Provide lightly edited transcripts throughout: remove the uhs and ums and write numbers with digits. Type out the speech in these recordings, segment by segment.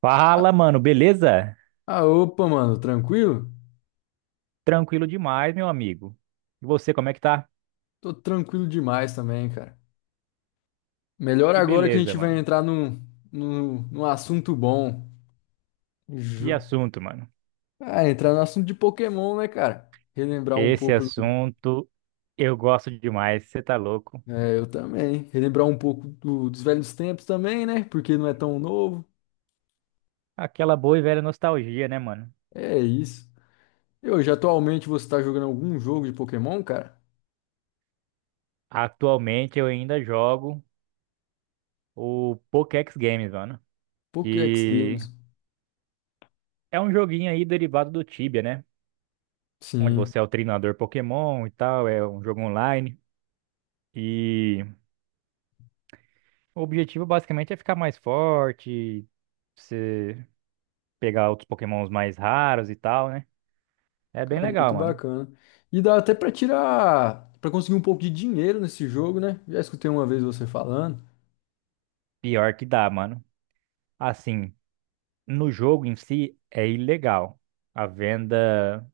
Fala, mano, beleza? Ah, opa, mano, tranquilo? Tranquilo demais, meu amigo. E você, como é que tá? Tô tranquilo demais também, cara. Melhor Que agora que a beleza, gente vai mano. entrar num assunto bom. Que Ju- assunto, mano. Ah, entrar no assunto de Pokémon, né, cara? Relembrar um Esse pouco do. assunto eu gosto demais, você tá louco. É, eu também. Relembrar um pouco dos velhos tempos também, né? Porque não é tão novo. Aquela boa e velha nostalgia, né, mano? É isso. E hoje, atualmente, você tá jogando algum jogo de Pokémon, cara? Atualmente eu ainda jogo o Pokédex Games, mano, Pokéx que Games. é um joguinho aí derivado do Tibia, né? Onde Sim. você é o treinador Pokémon e tal, é um jogo online. E o objetivo basicamente é ficar mais forte, pegar outros Pokémons mais raros e tal, né? É bem Cara, muito legal, mano. bacana. E dá até pra conseguir um pouco de dinheiro nesse jogo, né? Já escutei uma vez você falando. Pior que dá, mano. Assim, no jogo em si é ilegal a venda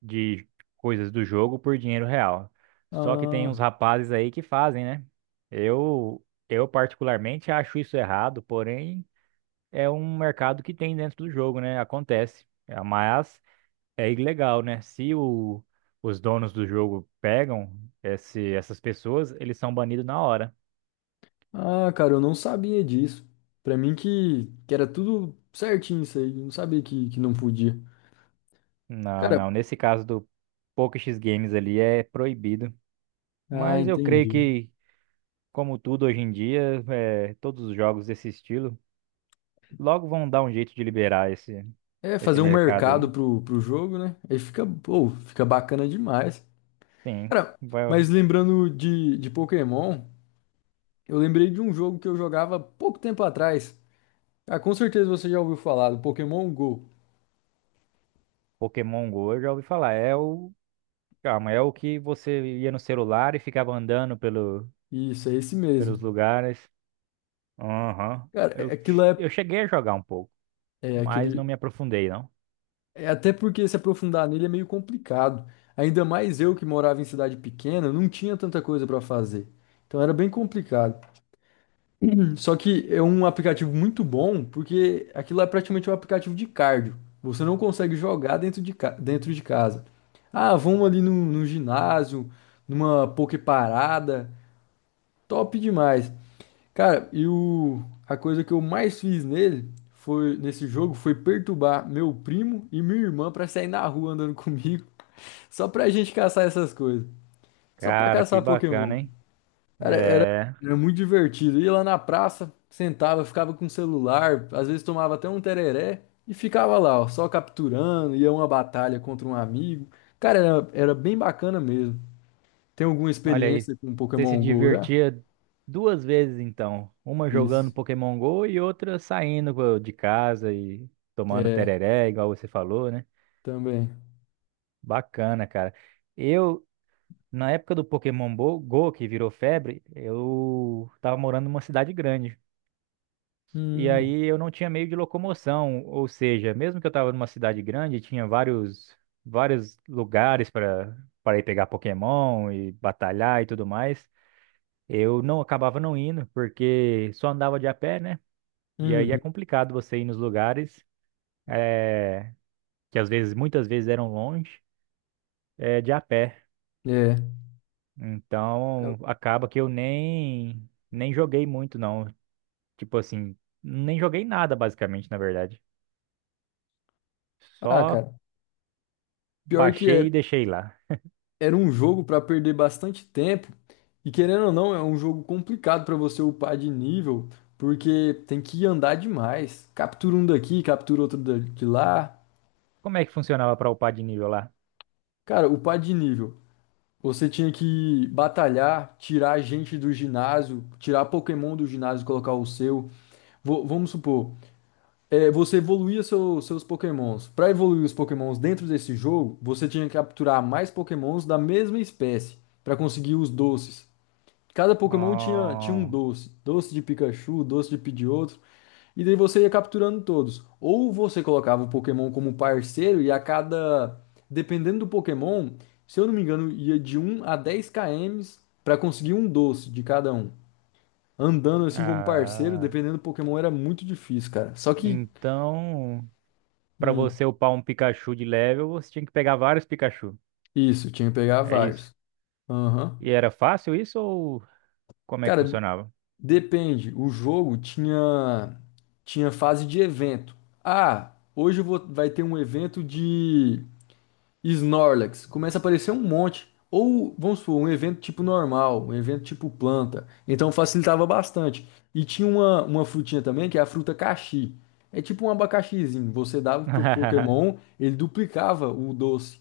de coisas do jogo por dinheiro real. Só que tem uns Ah, rapazes aí que fazem, né? Eu particularmente acho isso errado, porém é um mercado que tem dentro do jogo, né? Acontece. É, mas é ilegal, né? Se o, os donos do jogo pegam esse, essas pessoas, eles são banidos na hora. ah, cara, eu não sabia disso. Pra mim que era tudo certinho isso aí, eu não sabia que não podia. Não, Cara, não. Nesse caso do Poker X Games ali é proibido. ah, Mas eu creio entendi. que, como tudo hoje em dia, é, todos os jogos desse estilo logo vão dar um jeito de liberar esse, É esse fazer um mercado mercado aí. pro jogo, né? Aí fica, pô, fica bacana demais. Sim, Cara, mas vai- lembrando de Pokémon, eu lembrei de um jogo que eu jogava pouco tempo atrás. Ah, com certeza você já ouviu falar do Pokémon Go. Pokémon Go, eu já ouvi falar. É o. Calma, é o que você ia no celular e ficava andando pelo, Isso, é esse mesmo. pelos lugares. Aham. Cara, aquilo é, Eu cheguei a jogar um pouco, é mas aquele. não me aprofundei, não. É até porque se aprofundar nele é meio complicado. Ainda mais eu que morava em cidade pequena, não tinha tanta coisa pra fazer. Então era bem complicado. Só que é um aplicativo muito bom, porque aquilo é praticamente um aplicativo de cardio. Você não consegue jogar dentro de casa. Ah, vamos ali no ginásio, numa poke parada. Top demais. Cara, A coisa que eu mais fiz nele foi nesse jogo foi perturbar meu primo e minha irmã pra sair na rua andando comigo, só pra gente caçar essas coisas, só pra Cara, caçar que Pokémon. bacana, hein? Cara, era, É. era muito divertido. Ia lá na praça, sentava, ficava com o celular, às vezes tomava até um tereré e ficava lá, ó, só capturando, ia uma batalha contra um amigo. Cara, era bem bacana mesmo. Tem alguma Olha aí, experiência com você se Pokémon Go já? divertia duas vezes então, uma jogando Isso. Pokémon Go e outra saindo de casa e tomando É, tereré, igual você falou, né? também. Bacana, cara. Eu, na época do Pokémon Go, que virou febre, eu tava morando numa cidade grande. E Hum. aí eu não tinha meio de locomoção, ou seja, mesmo que eu tava numa cidade grande, tinha vários vários lugares para para ir pegar Pokémon e batalhar e tudo mais. Eu não acabava não indo, porque só andava de a pé, né? E aí é Uhum, complicado você ir nos lugares eh, que às vezes, muitas vezes eram longe, de a pé. é. Então acaba que eu nem joguei muito não. Tipo assim, nem joguei nada basicamente, na verdade. Ah, Só cara, pior que baixei e deixei lá. era um jogo pra perder bastante tempo. E querendo ou não, é um jogo complicado pra você upar de nível, porque tem que andar demais. Captura um daqui, captura outro de lá. Como é que funcionava para upar de nível lá? Cara, upar de nível. Você tinha que batalhar, tirar gente do ginásio, tirar Pokémon do ginásio e colocar o seu. Vamos supor, é, você evoluía seus Pokémons. Para evoluir os Pokémons dentro desse jogo, você tinha que capturar mais Pokémons da mesma espécie para conseguir os doces. Cada Pokémon tinha um Oh, doce, doce de Pikachu, doce de Pidgeotto, e daí você ia capturando todos. Ou você colocava o Pokémon como parceiro e a cada, dependendo do Pokémon, se eu não me engano, ia de 1 a 10 km para conseguir um doce de cada um. Andando assim como parceiro, ah, dependendo do Pokémon, era muito difícil, cara. Só que. então, para Hum. você upar um Pikachu de level, você tinha que pegar vários Pikachu. Isso, tinha que pegar É isso. vários. Aham. E era fácil isso ou como é que Cara, funcionava? depende. O jogo tinha fase de evento. Ah, hoje vai ter um evento de Snorlax. Começa a aparecer um monte. Ou, vamos supor, um evento tipo normal, um evento tipo planta. Então facilitava bastante. E tinha uma frutinha também, que é a fruta caxi. É tipo um abacaxizinho. Você dava pro Pokémon, ele duplicava o doce.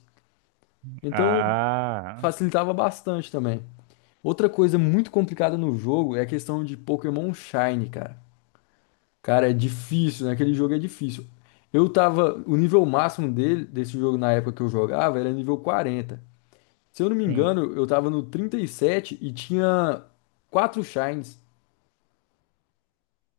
Então Ah, facilitava bastante também. Outra coisa muito complicada no jogo é a questão de Pokémon Shine, cara. Cara, é difícil, né? Aquele jogo é difícil. Eu tava. O nível máximo dele, desse jogo na época que eu jogava era nível 40. Se eu não me sim. engano, eu tava no 37 e tinha quatro Shines.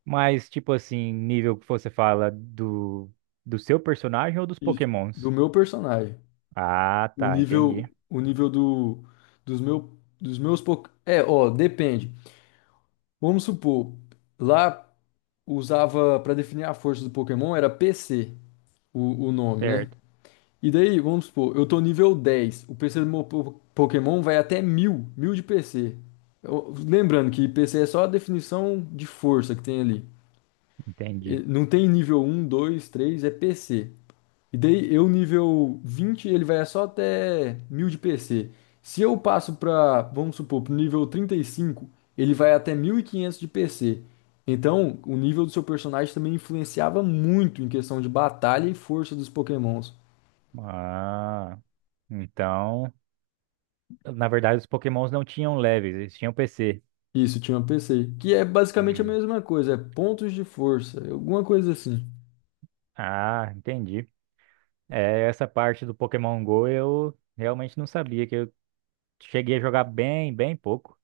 Mas, tipo assim, nível que você fala do, do seu personagem ou dos Isso. Do Pokémons? meu personagem. Ah, O tá, entendi. nível. O nível do. Dos, meu, dos meus. É, ó, depende. Vamos supor, lá usava pra definir a força do Pokémon era PC, o nome, né? Certo, E daí, vamos supor, eu tô nível 10. O PC do meu Pokémon vai até mil de PC. Lembrando que PC é só a definição de força que tem ali. E entendi. não tem nível um 2 três, é PC. E daí, eu nível 20, ele vai só até 1000 de PC. Se eu passo vamos supor, pro nível 35, ele vai até 1500 de PC. Então, o nível do seu personagem também influenciava muito em questão de batalha e força dos Pokémons. Ah, então, na verdade, os Pokémons não tinham leves, eles tinham PC. Isso, tinha uma PC, que é basicamente a Hum. mesma coisa, é pontos de força, alguma coisa assim. Ah, entendi. É, essa parte do Pokémon Go eu realmente não sabia, que eu cheguei a jogar bem, bem pouco.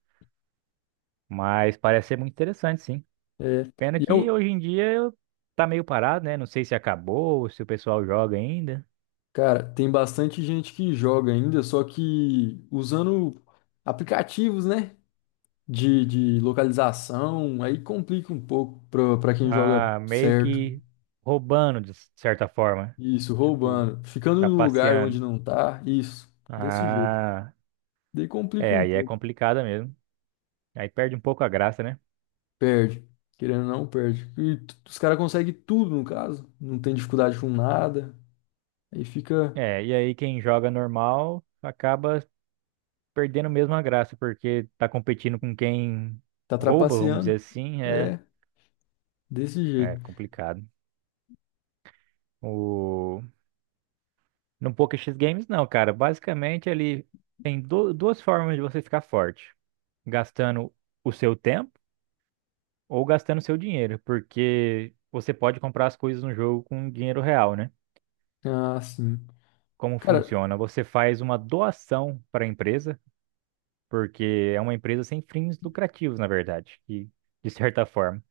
Mas parece ser muito interessante, sim. É, Pena e é que o hoje em dia tá meio parado, né? Não sei se acabou, se o pessoal joga ainda. cara, tem bastante gente que joga ainda, só que usando aplicativos, né, de localização, aí complica um pouco pra quem joga Ah, meio certo. que roubando, de certa forma. Isso, Tipo, roubando, ficando no lugar onde trapaceando. não tá, isso, desse jeito. Ah, Daí complica é, um aí é pouco, complicado mesmo. Aí perde um pouco a graça, né? perde, querendo ou não, perde. E os caras conseguem tudo, no caso, não tem dificuldade com nada. Aí fica. É, e aí quem joga normal acaba perdendo mesmo a graça, porque tá competindo com quem Tá rouba, vamos trapaceando? dizer assim, é, É, desse é jeito. complicado. No Poker X Games, não, cara. Basicamente, ele tem duas formas de você ficar forte: gastando o seu tempo ou gastando o seu dinheiro, porque você pode comprar as coisas no jogo com dinheiro real, né? Ah, sim. Como Cara, funciona? Você faz uma doação para a empresa, porque é uma empresa sem fins lucrativos, na verdade, e de certa forma.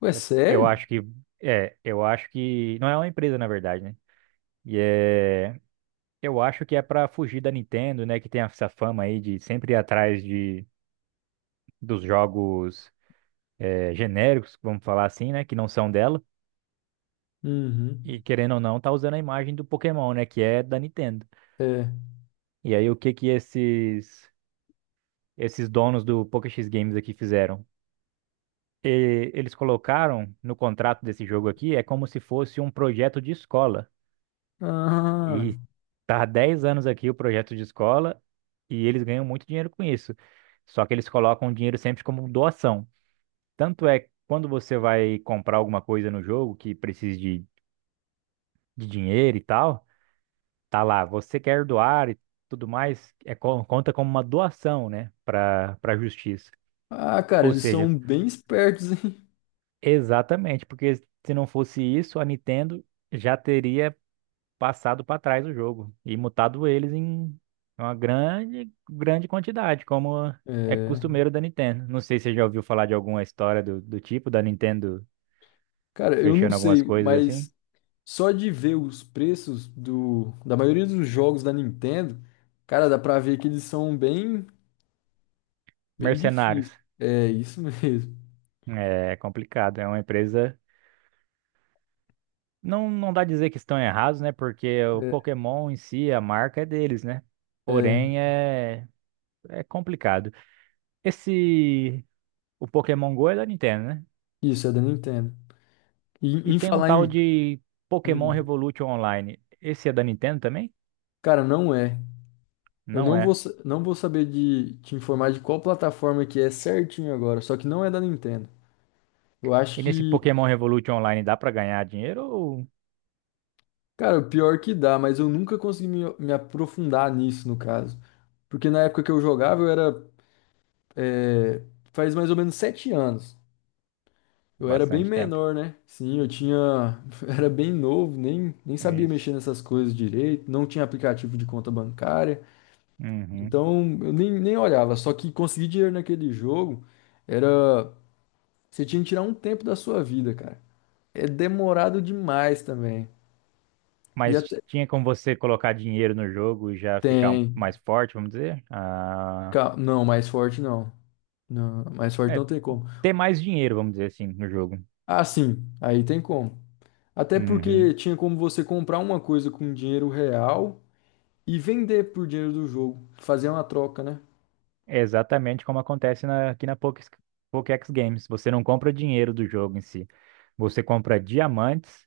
ué, Eu sério? acho que é, eu acho que não é uma empresa, na verdade, né? E é. Eu acho que é pra fugir da Nintendo, né? Que tem essa fama aí de sempre ir atrás de, dos jogos genéricos, vamos falar assim, né? Que não são dela. Uhum. E querendo ou não, tá usando a imagem do Pokémon, né? Que é da Nintendo. É. E aí, o que que esses, esses donos do PokéX Games aqui fizeram? Eles colocaram no contrato desse jogo aqui, é como se fosse um projeto de escola. Ah, E tá há 10 anos aqui o projeto de escola e eles ganham muito dinheiro com isso. Só que eles colocam o dinheiro sempre como doação. Tanto é que quando você vai comprar alguma coisa no jogo que precise de dinheiro e tal, tá lá, você quer doar e tudo mais, é, conta como uma doação, né, para para a justiça. ah, cara, Ou eles seja, são bem espertos, hein? exatamente, porque se não fosse isso, a Nintendo já teria passado para trás o jogo e mutado eles em uma grande, grande quantidade, como é É. costumeiro da Nintendo. Não sei se você já ouviu falar de alguma história do, do tipo da Nintendo Cara, eu não fechando algumas sei, coisas assim. mas só de ver os preços da maioria dos jogos da Nintendo, cara, dá pra ver que eles são bem, bem Mercenários. difíceis. É, isso mesmo. É é complicado, é uma empresa. Não, não dá dizer que estão errados, né? Porque o É, Pokémon em si, a marca é deles, né? é, Porém, é, é complicado. Esse. O Pokémon Go é da Nintendo, né? isso é da Nintendo. E E em tem um falar tal em. de Pokémon hum, Revolution Online. Esse é da Nintendo também? Cara, não é. Eu Não não vou, é. sa- Não vou saber de te informar de qual plataforma que é certinho agora, só que não é da Nintendo. Eu E acho nesse que, Pokémon Revolution Online dá pra ganhar dinheiro ou cara, o pior que dá, mas eu nunca consegui me aprofundar nisso, no caso. Porque na época que eu jogava, é, faz mais ou menos 7 anos. Eu era bem bastante tempo? menor, né? Sim, eu tinha, eu era bem novo, nem sabia mexer Isso. nessas coisas direito, não tinha aplicativo de conta bancária, Uhum. então eu nem olhava. Só que conseguir dinheiro naquele jogo era. Você tinha que tirar um tempo da sua vida, cara. É demorado demais também. E Mas até tinha como você colocar dinheiro no jogo e já ficar tem. mais forte, vamos dizer? Ah. Não, mais forte não. Não, mais forte É, não tem como. ter mais dinheiro, vamos dizer assim, no jogo. Ah, sim, aí tem como. Até porque Uhum. tinha como você comprar uma coisa com dinheiro real e vender por dinheiro do jogo. Fazer uma troca, né? É exatamente como acontece aqui na Pokex, Pokex Games. Você não compra dinheiro do jogo em si. Você compra diamantes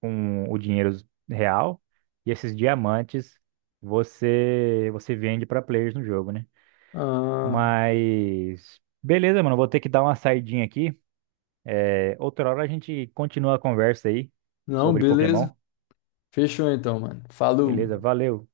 com o dinheiro real e esses diamantes você vende para players no jogo, né? Ah, Mas beleza, mano, vou ter que dar uma saidinha aqui. É, outra hora a gente continua a conversa aí não, sobre beleza. Pokémon. Fechou então, mano. Falou. Beleza, valeu.